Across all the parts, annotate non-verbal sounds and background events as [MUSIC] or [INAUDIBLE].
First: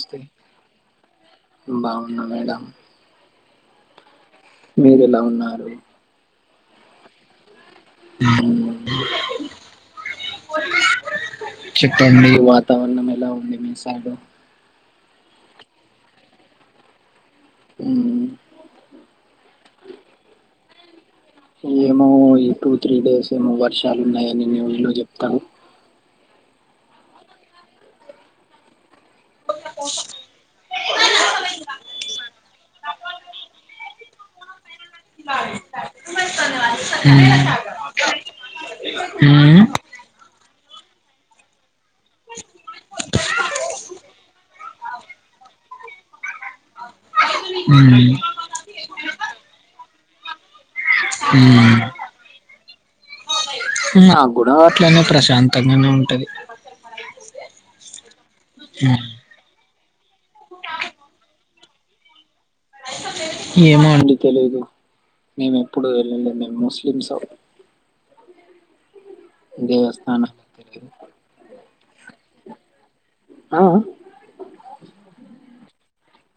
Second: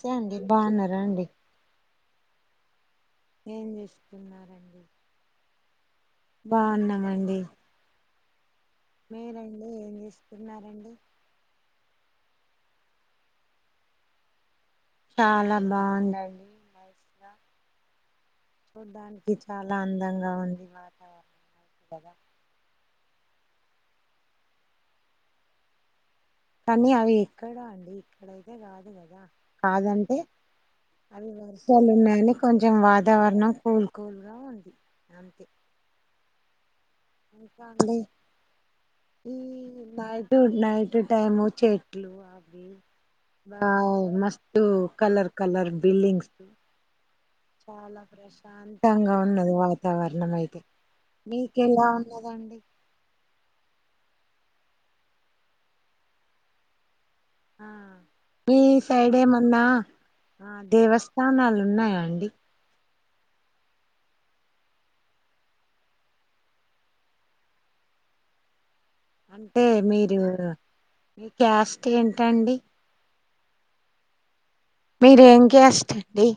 చే అండి బావునార అండి. వున్న మేడం ఏం చేస్ మీరేలా ఉన్నారు? బావున్నామండి హ్మ్ మీరండి ఏం చేస్తున్నారండి. చెప్పండి వాతావరణం ఎలా ఉంది. మీసైడు? చాలా బావుందాండి మ్మ్. చూడ్డానికి చాలా అందంగా ఉంది. వాతావరణం ఏమో కదా ఈ టూ త్రీ డేస్ ఏమో వర్షాలు, ఉన్నయాని న్యూస్ల్లు చెప్తారూ. కానీ అవి ఎక్కడా అండి. ఇక్కడయితే కాదు గాద. కాదంటే అవి వర్షాలు ఉన్నాయి నీక్ కొంచెం వాతావరణం కూల్ కూల్గా ఉంది [UNINTELLIGIBLE] అంతే దుమ్ము లేతంది గాదె ఇంకా అండి ఈ నైట్ నైట్ టైము చెట్ వావ్ మస్త్ కలర్ కలర్ బిల్డింగ్స్ ఉ మ్మ్. చాలా ప్రశాంతంగా ఉన్నది వాతావరణం అయితే మ్మ్. మీకెలా ఉ ంది నా గూడ అట్లనే ప్రశాంతంగానే ఉంటది ఆ మీ మ్మ్. సైడ్ ఏమన్న ఆ దేవస్థానాలు ఉన్నాయా అండి ఏమో అండి తెలీదు మేము ఎప్పుడు వెళ్ళలే మేము ముస్లిమ్సు అంటే మీరు దేవస్థానాలకు తెలియదు మీ క్యాస్ట్ ఏంటండి ఆ ఆ మీరేం కాస్ట్ అండీ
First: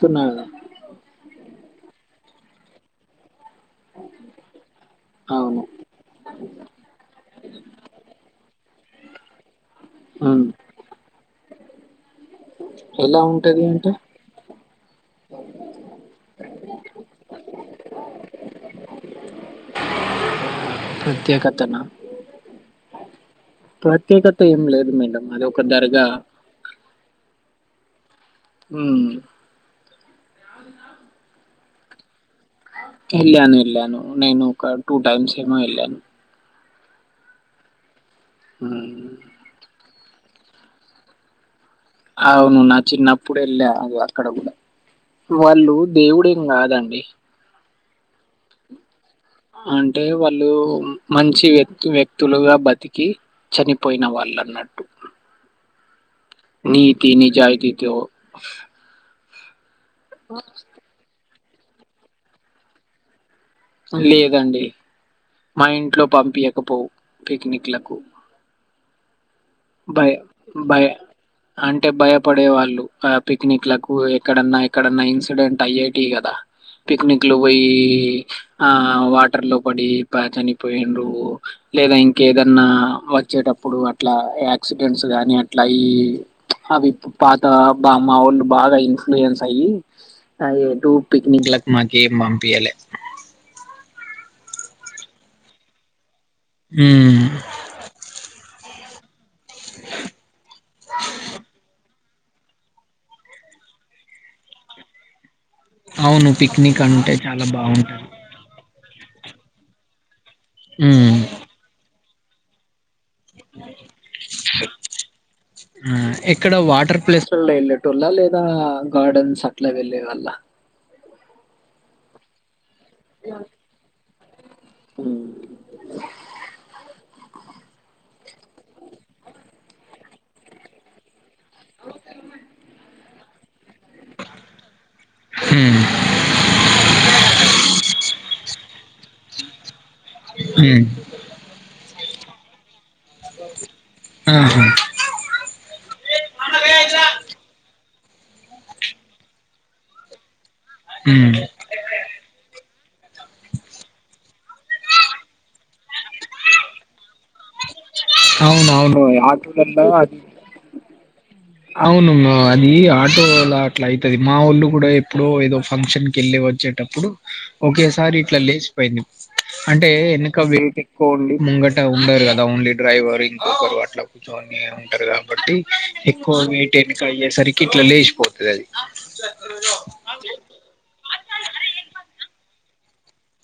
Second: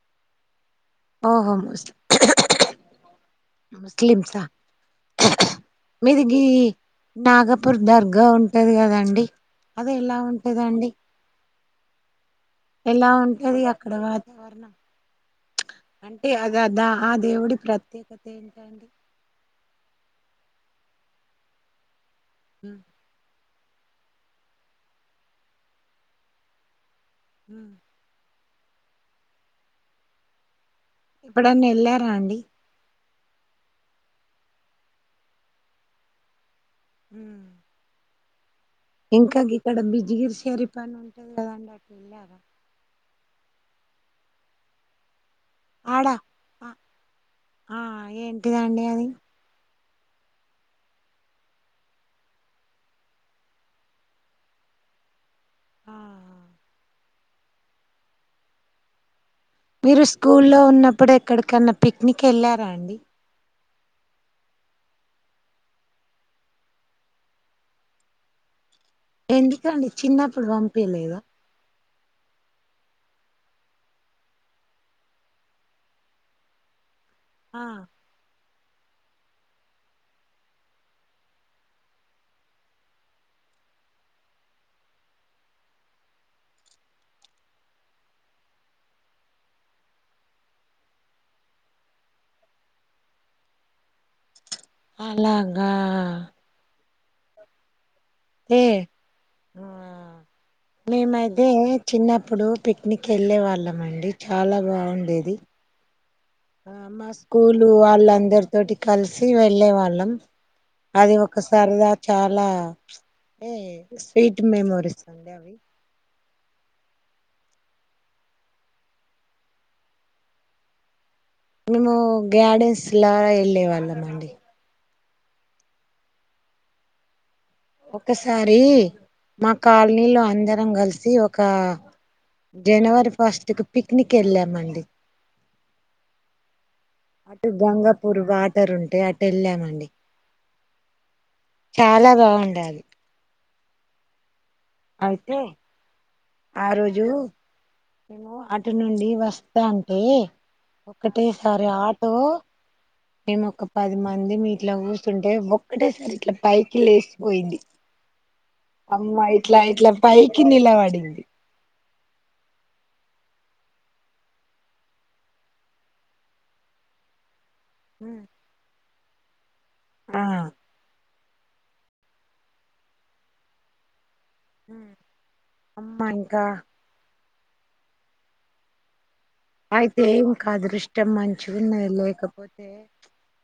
తిన్నార ఓహో ముస్ ముస్లిమ్సా అవును మీది నీ నాగపూర్ దర్గా ఉన్ లేదు కదండి అదే ఎలా ఉమ్. ఉంటదండి ఎలా ఉంటది అక్కడ వాతావరణం ప్చ్ అంటే అది దా ఆ దేవుడి ప్రత్యేకత ఏంటండి ప్రత్యేకతన ఉ ప్రత్యేకత ఏం లేదు మేడమ్ అది ఒక దర్గా ఉ ఊ ఎప్పుడన్న ఎళ్ళారా అండి వెళ్ళాను వెళ్ళాను నేను ఒక టూ టైమ్స్ ఏమో వెళ్ళాను ఊ ఉమ్. ఇంకా గిక్కడ బిజిగిరి షరిప్ అని ఉంటది కదండి అట్ అవును నా చిన్నపుడు ఎల్ల అక్కడ కూడా వాళ్ళు ఆడా దేవుడేం ఆ కాదండి ఆ ఏంటిదండి అది అంటే వాళ్ళు మంచి వ్యక్తి వ్యక్తులుగా బతికి చనిపోయిన వాళ్ళన్నట్టు ఆ నీతి నిజాయితీ తో మీరు స్కూల్లో ఉన్నప్పుడు ఎక్కడికన్నా పిక్నిక్ వెళ్ళారా అండి లేదండి మా ఇంట్లో పంపింయకపోవు పిక్నిక్లకు ఎందుకండి భయ చిన్నప్పుడు భయ పంపియలేదా అంటే భయపడే వాళ్ళు ఆ పిక్నిక్ లకు ఎక్కడన్నా ఎక్కడన్నా ఇన్సిడెంట్ అయ్యేటి కదా పక్నిక్ లు ఒయి ఆ ఆ వాటర్ లో పడి ప చనిపోయిండ్రు లేదా ఇంకేదన్నా వచ్చేటప్ ప్పుడు అట్లా యా ఆక్సిడెంట్స్ గానీ అట్లయి అవి ఇపు పాత బా మావోలు బాగా ఇన్ఫ్లుయెన్స్ అయి అదే టు పిక్నిక్ లకు మాకి ఏం బంపియలే అలాగా ఊ ఏ మీమాతే చిన్నప్పుడు పిక్నిక్ వెళ్ళే వాళ్ళం అండి చాలా బాగుండేది అవును ఆ పిక్నిక్ మా అంటే చాలా స్కూలు బాగుంటది వాళ్ళ అందరి తోటి కలిసి వెళ్ళే వాళ్ళం అది ఉమ్ ఒకసారిదా చాలా ఏ స్వీట్ మెమోరిీస్ అడి అవి ఆ ఇక్కడ వాటర్ ప్లేస్లలో వెళ్ళేటల్ళ లేదా గార్డెన్స్ అట్లా వెళ్ళే వాల్ళ మేము గార్డెన్స్ లా వెళ్ళే వాళ్ళం అండి ఉ ఒకసారి మా కాలనీలో అందరం కలిసి ఒక జనవరి ఫస్ట్ కి పిక్నిక్ వెళ్ళామండి. అటు గంగాపూర్ వాటర్ ఉంటే అటు వెళ్ళామండి. ఉ చాలా బాగుండది. ఆ అయితే ఆ రోజు మేము అటు నుండి వస్తా అంటే ఒకటే ఉమ్ సారి ఆటో మేము ఒక పది మంది మీ ఇట్లా కూస్తుంటే ఒక్కటేసారి ఇట్లా పైకి లేసిపోయింది. అవును అవును అమ్మా ఇట్లా ఇట్లా పైకి నిలబడింది, అవును అది ఆటోళ అట్లా అయితది మా ఒళ్ళు కూడా ఎప్పుడో ఏదో ఫంక్షన్ కి వెళ్ళి వచ్చే ప్పుడు ఒకేసారి ఆ ఇట్లా లేచిపోయింది అంటే ఆ ఎనక వెయిటి ఓన్లీ ముంగట ఉండరు కదా ఓన్లీ డ్రైవర్ ఇంకొకరు అట్లా జోనీ ఉంటారు కాబట్టి అమ్మ ఎక్కువ ఇంకా వెయిట్ ఎన్నిక అయ్యే సరికి ఇట్లో లేచిపోతుంది అది అయితే ఇంక అదుృష్టం మంచి ఉన్న లేకపోతే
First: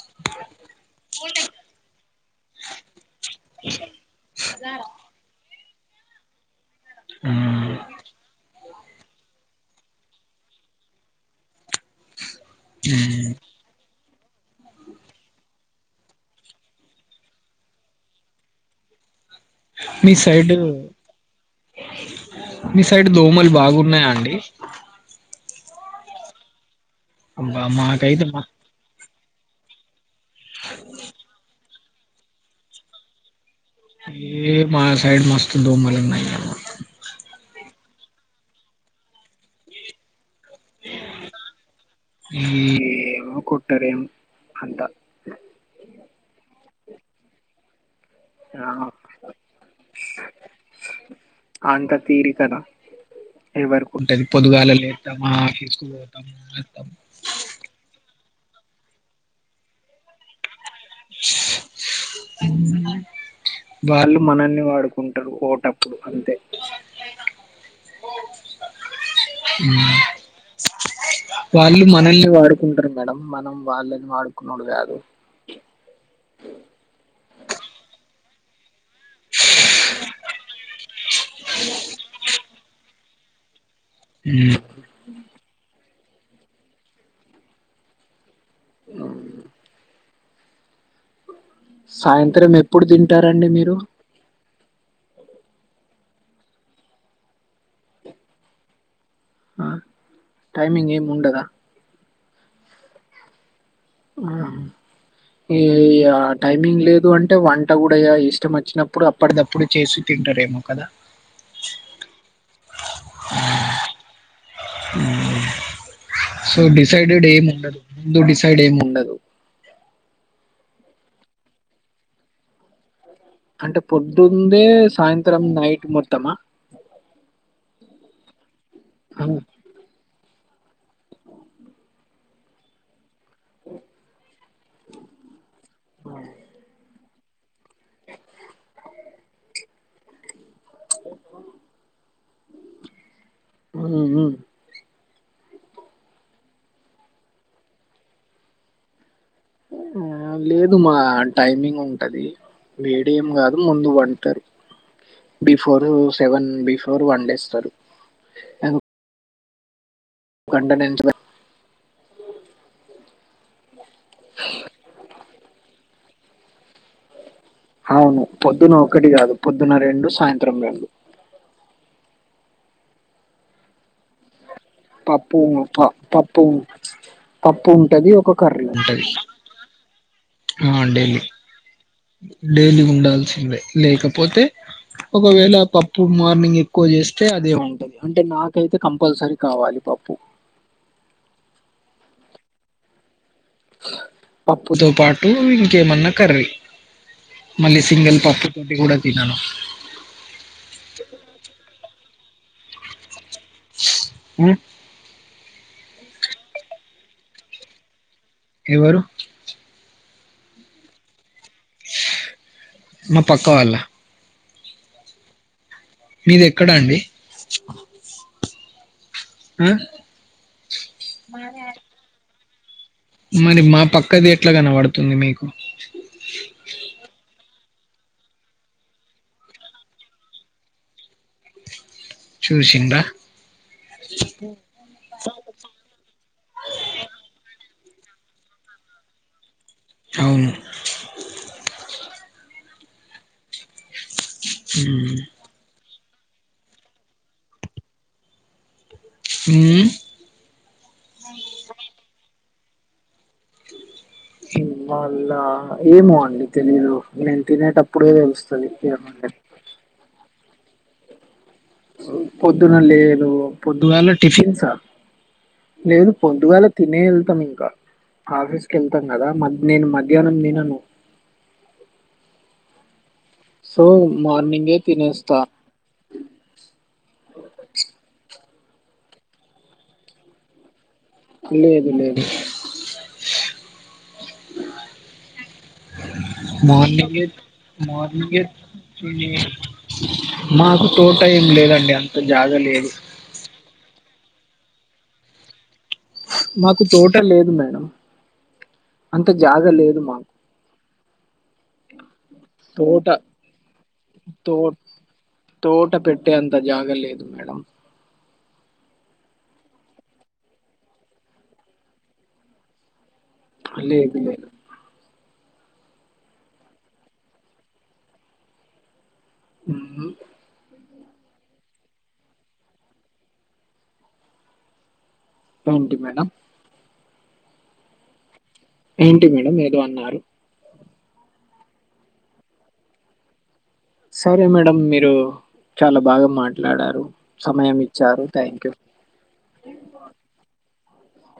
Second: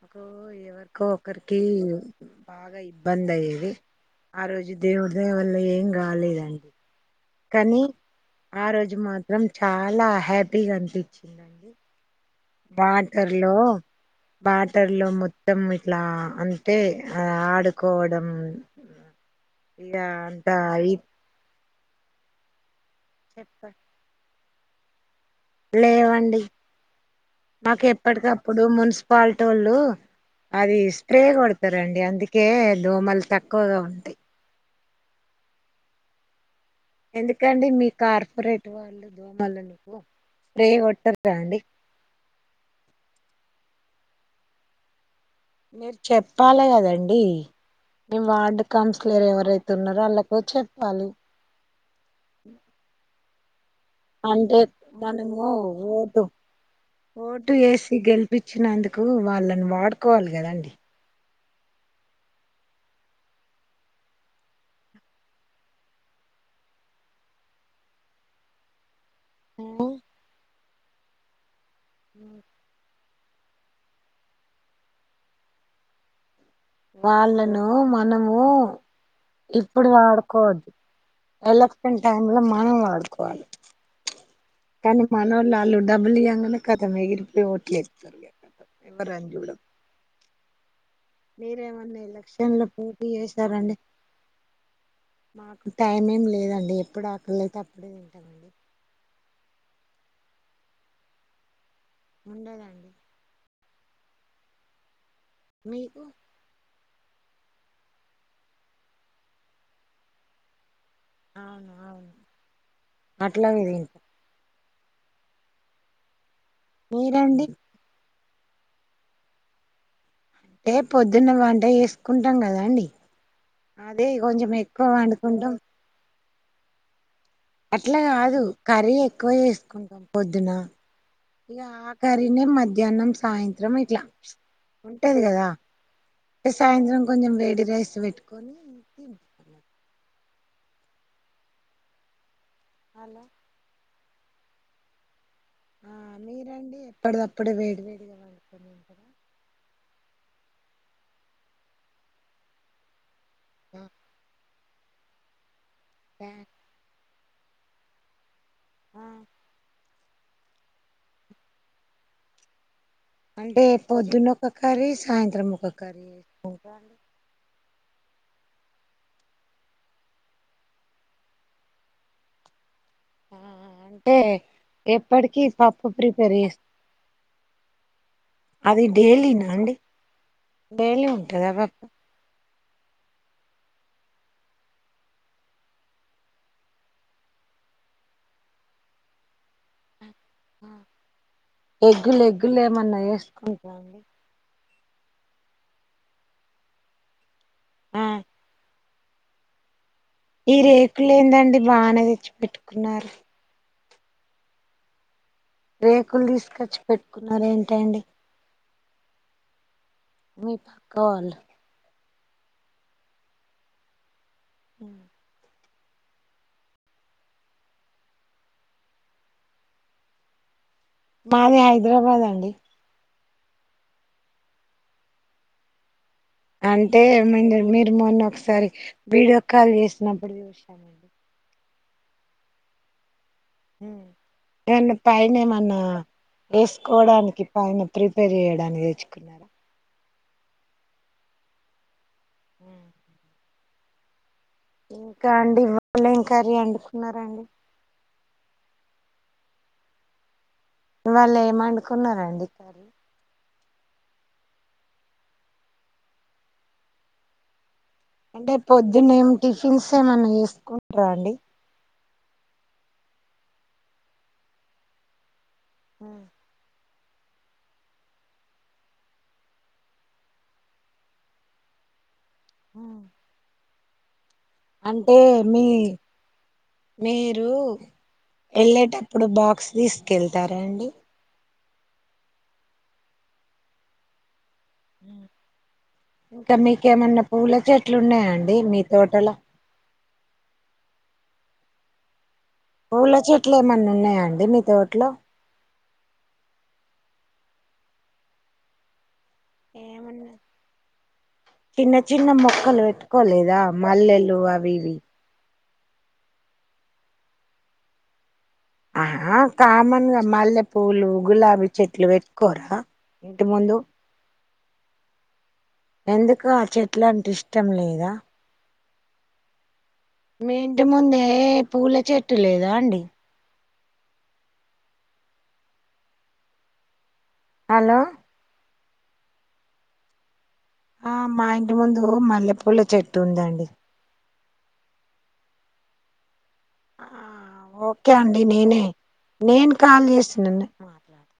ఒకకు ఎవరికో ఒకరికి బాగా ఇబ బంద్ అయ్యేది ఆ రోజు దేవుడి దయ వల్ల ఏం కాలేదండి ఉమ్ కానీ ఆ రోజు మాత్రం చాలా హ్యాపీగా అనిపించిందండి. బాటరల్లో బాటర్ల్లో మొత్తం ఇట్లా అంటే ఆడుకోవడం, [UNINTELLIGIBLE] ఇగా మీ సైడ్ అంతా ఆయి మీ సైడ్ దోమలు చెప్ప బాగున్నాయా అండి లేవండి అబ్బా మాకు మాకైతే మ ఎప్పటికప్పుడు మున్సి మున్సి పల్టోళ్ళు అది స్ప్రే కొడతారంండి అందుకే దోమలు తక్కు ఏ మా సైడ్ మస్తు దోమలున్నాయ్ కార్పొరట్ వాళ్ళ దోమలుకు ఏ కొట్టరం అంతా మీరు చెప్పాలి కదండి మీ వార్డు ఆ కౌన్సిలర్ ఎవరైతే ఉన్నారో వాళ్ళకు చెప్పాలి, అంత తీరికనా ఎవరికి ఉంటది అంటే పొదుగాల లేత్తామా మనము ఆఫీస్ కు ఓటు పోతాం వస్తాం ఓటు వేసి గెళ్ చపించినందుకు వాళ్ళని వాడుకోవాలి కదండి [UNINTELLIGIBLE] వాళ్ళు మనని వాడుకుంటారు టప్పుడు అంతే ఉ వాళ్ళు మనల్ని వాడుకుంటారు మేడం మనం వాళ్ళని వాడుకున్నా కాదు వాళ్ళను మనము ఇప్పుడు వాడుకోవద్దు ఎలక్షన్ టైమ్ లో మనం వాడుకోవాలి. కానీ మన వాళ్ళు వాళ్ళు డబ్బులు ఇ్యంగానే కదా ఎగిరిపోయి ఓట్లేస్తారు కద ఎవరు వద్దులే మీరేమన్నా సాయంత్రం ఎలెక్షన్లకు ఎప్పుడు పోటీ తింటారండి మీరు చేసారండి. మాకు టైం ఏం లేదండి ఎప్పుడు ఆకలితే అప్పుడే తింటామండి. ఆ టైమింగ్ ఏముండద ఉండేదండి మీకు టైమింగ్ లేదు ఎ అంటే వంట కూడా ఇష్టం వచ్చినప్పుడు అప్పటిదప్పుడు చేసి తింటారేమో కదా అవును అవును అట్లా తింటాం సో డిసైడడ్ మీరండి ఏంట ఎందుకు డిసైడ్ ఏం ఉండదు అంటే పొద్దున్న వంట చేసుకుంటాం కదా అండి అంటే అదే కొంచెం పొద్దుందే ఎక్కువ సాయంత్రం వండుకుంటాం నైట్ మొత్తమా అట్లా కాదు కర్రీ ఎక్కువ హ్మ్. చేసుకుంటాం పొద్దున ఇక కర్రీనే మధ్యాహ్నం సాయంత్రం ఇట్లా ఉంటది కదా సాయంత్రం కొంచెం వేడి రైస్ పెట్టుకొని ఓ హలో ఉ ఆ మీరండి ఎప్పటిదప్పుడు వేడి వేడిగా వాడుకని ఉంటదా ఆ లేదు మా టైమింగ్ ఉంటది వేడేం కాదు ముందు తింటారా వంటారు before seven before one day ఇస్తారు ఆ వండనంటవ అంటే పొద్దున్న ఒక కర్రీ సాయంత్రం ఒక కర్రీ వేసుకుంటర అవును పొద్దున ఒకక్కటి కాదు పొద్దున రెండు సాయంత్రం రెండు ఆ అంటే పప్పు ఎప్పటికి ప పప్పు ప్రిపేర్ పప్పు చేస్త పప్పు ఉంటది ఒక కర్రీ అది ఉంటది డైలీనా అండి డైలీ ఉంటుందా పప్పు డైలీ ఉండాల్సిందే లేకపోతే ఒకవేళ పప్పు మార్నింగ్ ఎక్కువ చేస్తే అదే ఉంటది అంటే నాకైతే కంపల్సరీ కావాలి పప్పు ఎగ్గులు ఎగ్గులు ఏమన్నా వేసుకుంటర పప్పుతో పాటు ఇంకేమన్నా కర్రీ మళ్ళీ ఆ సింగిల్ పప్పు కూడా వినాను ఈ రేకులు ఏందండి బాగానే తెచ్చి పెట్టుకున్నారు ఉ రేకులు తీసుకొచ్చి పెట్టుకున్నారు ఏంటండి ఎవరు మీ పక్క వాళ్లు మా పక్క వాళ్ళ ఉ మీది ఎక్కడా అండి ఆ మాది హైదరాబాద్ అండి మరి మా పక్కది ఎట్లా కనపడుతుంది మీకు అంటే మీ మీరు మొన్న ఒకసారి వీడియో కాల్ చేసినప్పుడు చూసానండి చూసిందా ఇవన్న పైన మన వేసుకోవడానికి పైన రీపేర్ చేయడానికి తెచ్చుకున్నారు అవును ఉ ఇంకా ఉమ్ అండి ఇవాళ ఏం కర్రీ అడుకున్నారండి ఉమ్ వాళ్ళు ఏమండుకున్నారండి ఉమ్ వాళ్ళ ఏమో అండి తెలీదు నేను తినేటప్పు అంటే పొద్దున్న ఏమి టిఫిన్స్ ఏమన్నా చేసుకుంటార అండి పొద్దున లేదు పొద్దుగాల టిఫిన్స లేదు పొద్దుగాల తినే వెళ్తాము ఇంకా ఆఫీస్కి వెళ్తాం కదా మ నేను మధ్యాహ్నం తినను హ సో మార్నింగే అంటే తినేస్తా మీ మీరు యేళ్ళేటప్పుడు బాక్స్ తీసుకెళ్తారా అండి లేదు లేదు హ ఇంకా మీకేమన్నా మార్నింగే పూల చెట్లు ఉన్నాయా మార్నింగే అండి మీ తోటల తిని మాకు తోట ఏం లేదండి అంత జాగా లేదు పూల చెట్లు ఏమన్నా ఉన్నాయా అండి మీ తోటలో మాకు తోట లేదు మేడం అంత జాగ లేదు ఏమన్నా మాకు చిన్న చిన్న మొక్కలు తోట పెట్టుకోలేదా మల్లెలు తో అవి ఇవి తోట పెట్టే అంత జాగ లేదు మేడం ఆ కామన్ గా మల్లె పూవలు గులాబీ చెట్లు పెట్కోరా అ లేదు లేదు ఎందుకు ఆ చెట్ల అంటే ఇష్టం లేదా మ్మ్. మీ ఇంటి ముందే పూల చెట్టు లేదా అండి ఏంటి మేడం హలో ఏంటి మేడం ఏదో అన్నారు ఆ మా ఇంటి ముందు మల్లెపూల్ల చెట్టు ఉందండి సారీ మేడం మీరు చాలా బాగా మాట ఆ ఓకే అండి యూ నేనే నేను కాల్ చేసి నన్నే మాట్లాడ్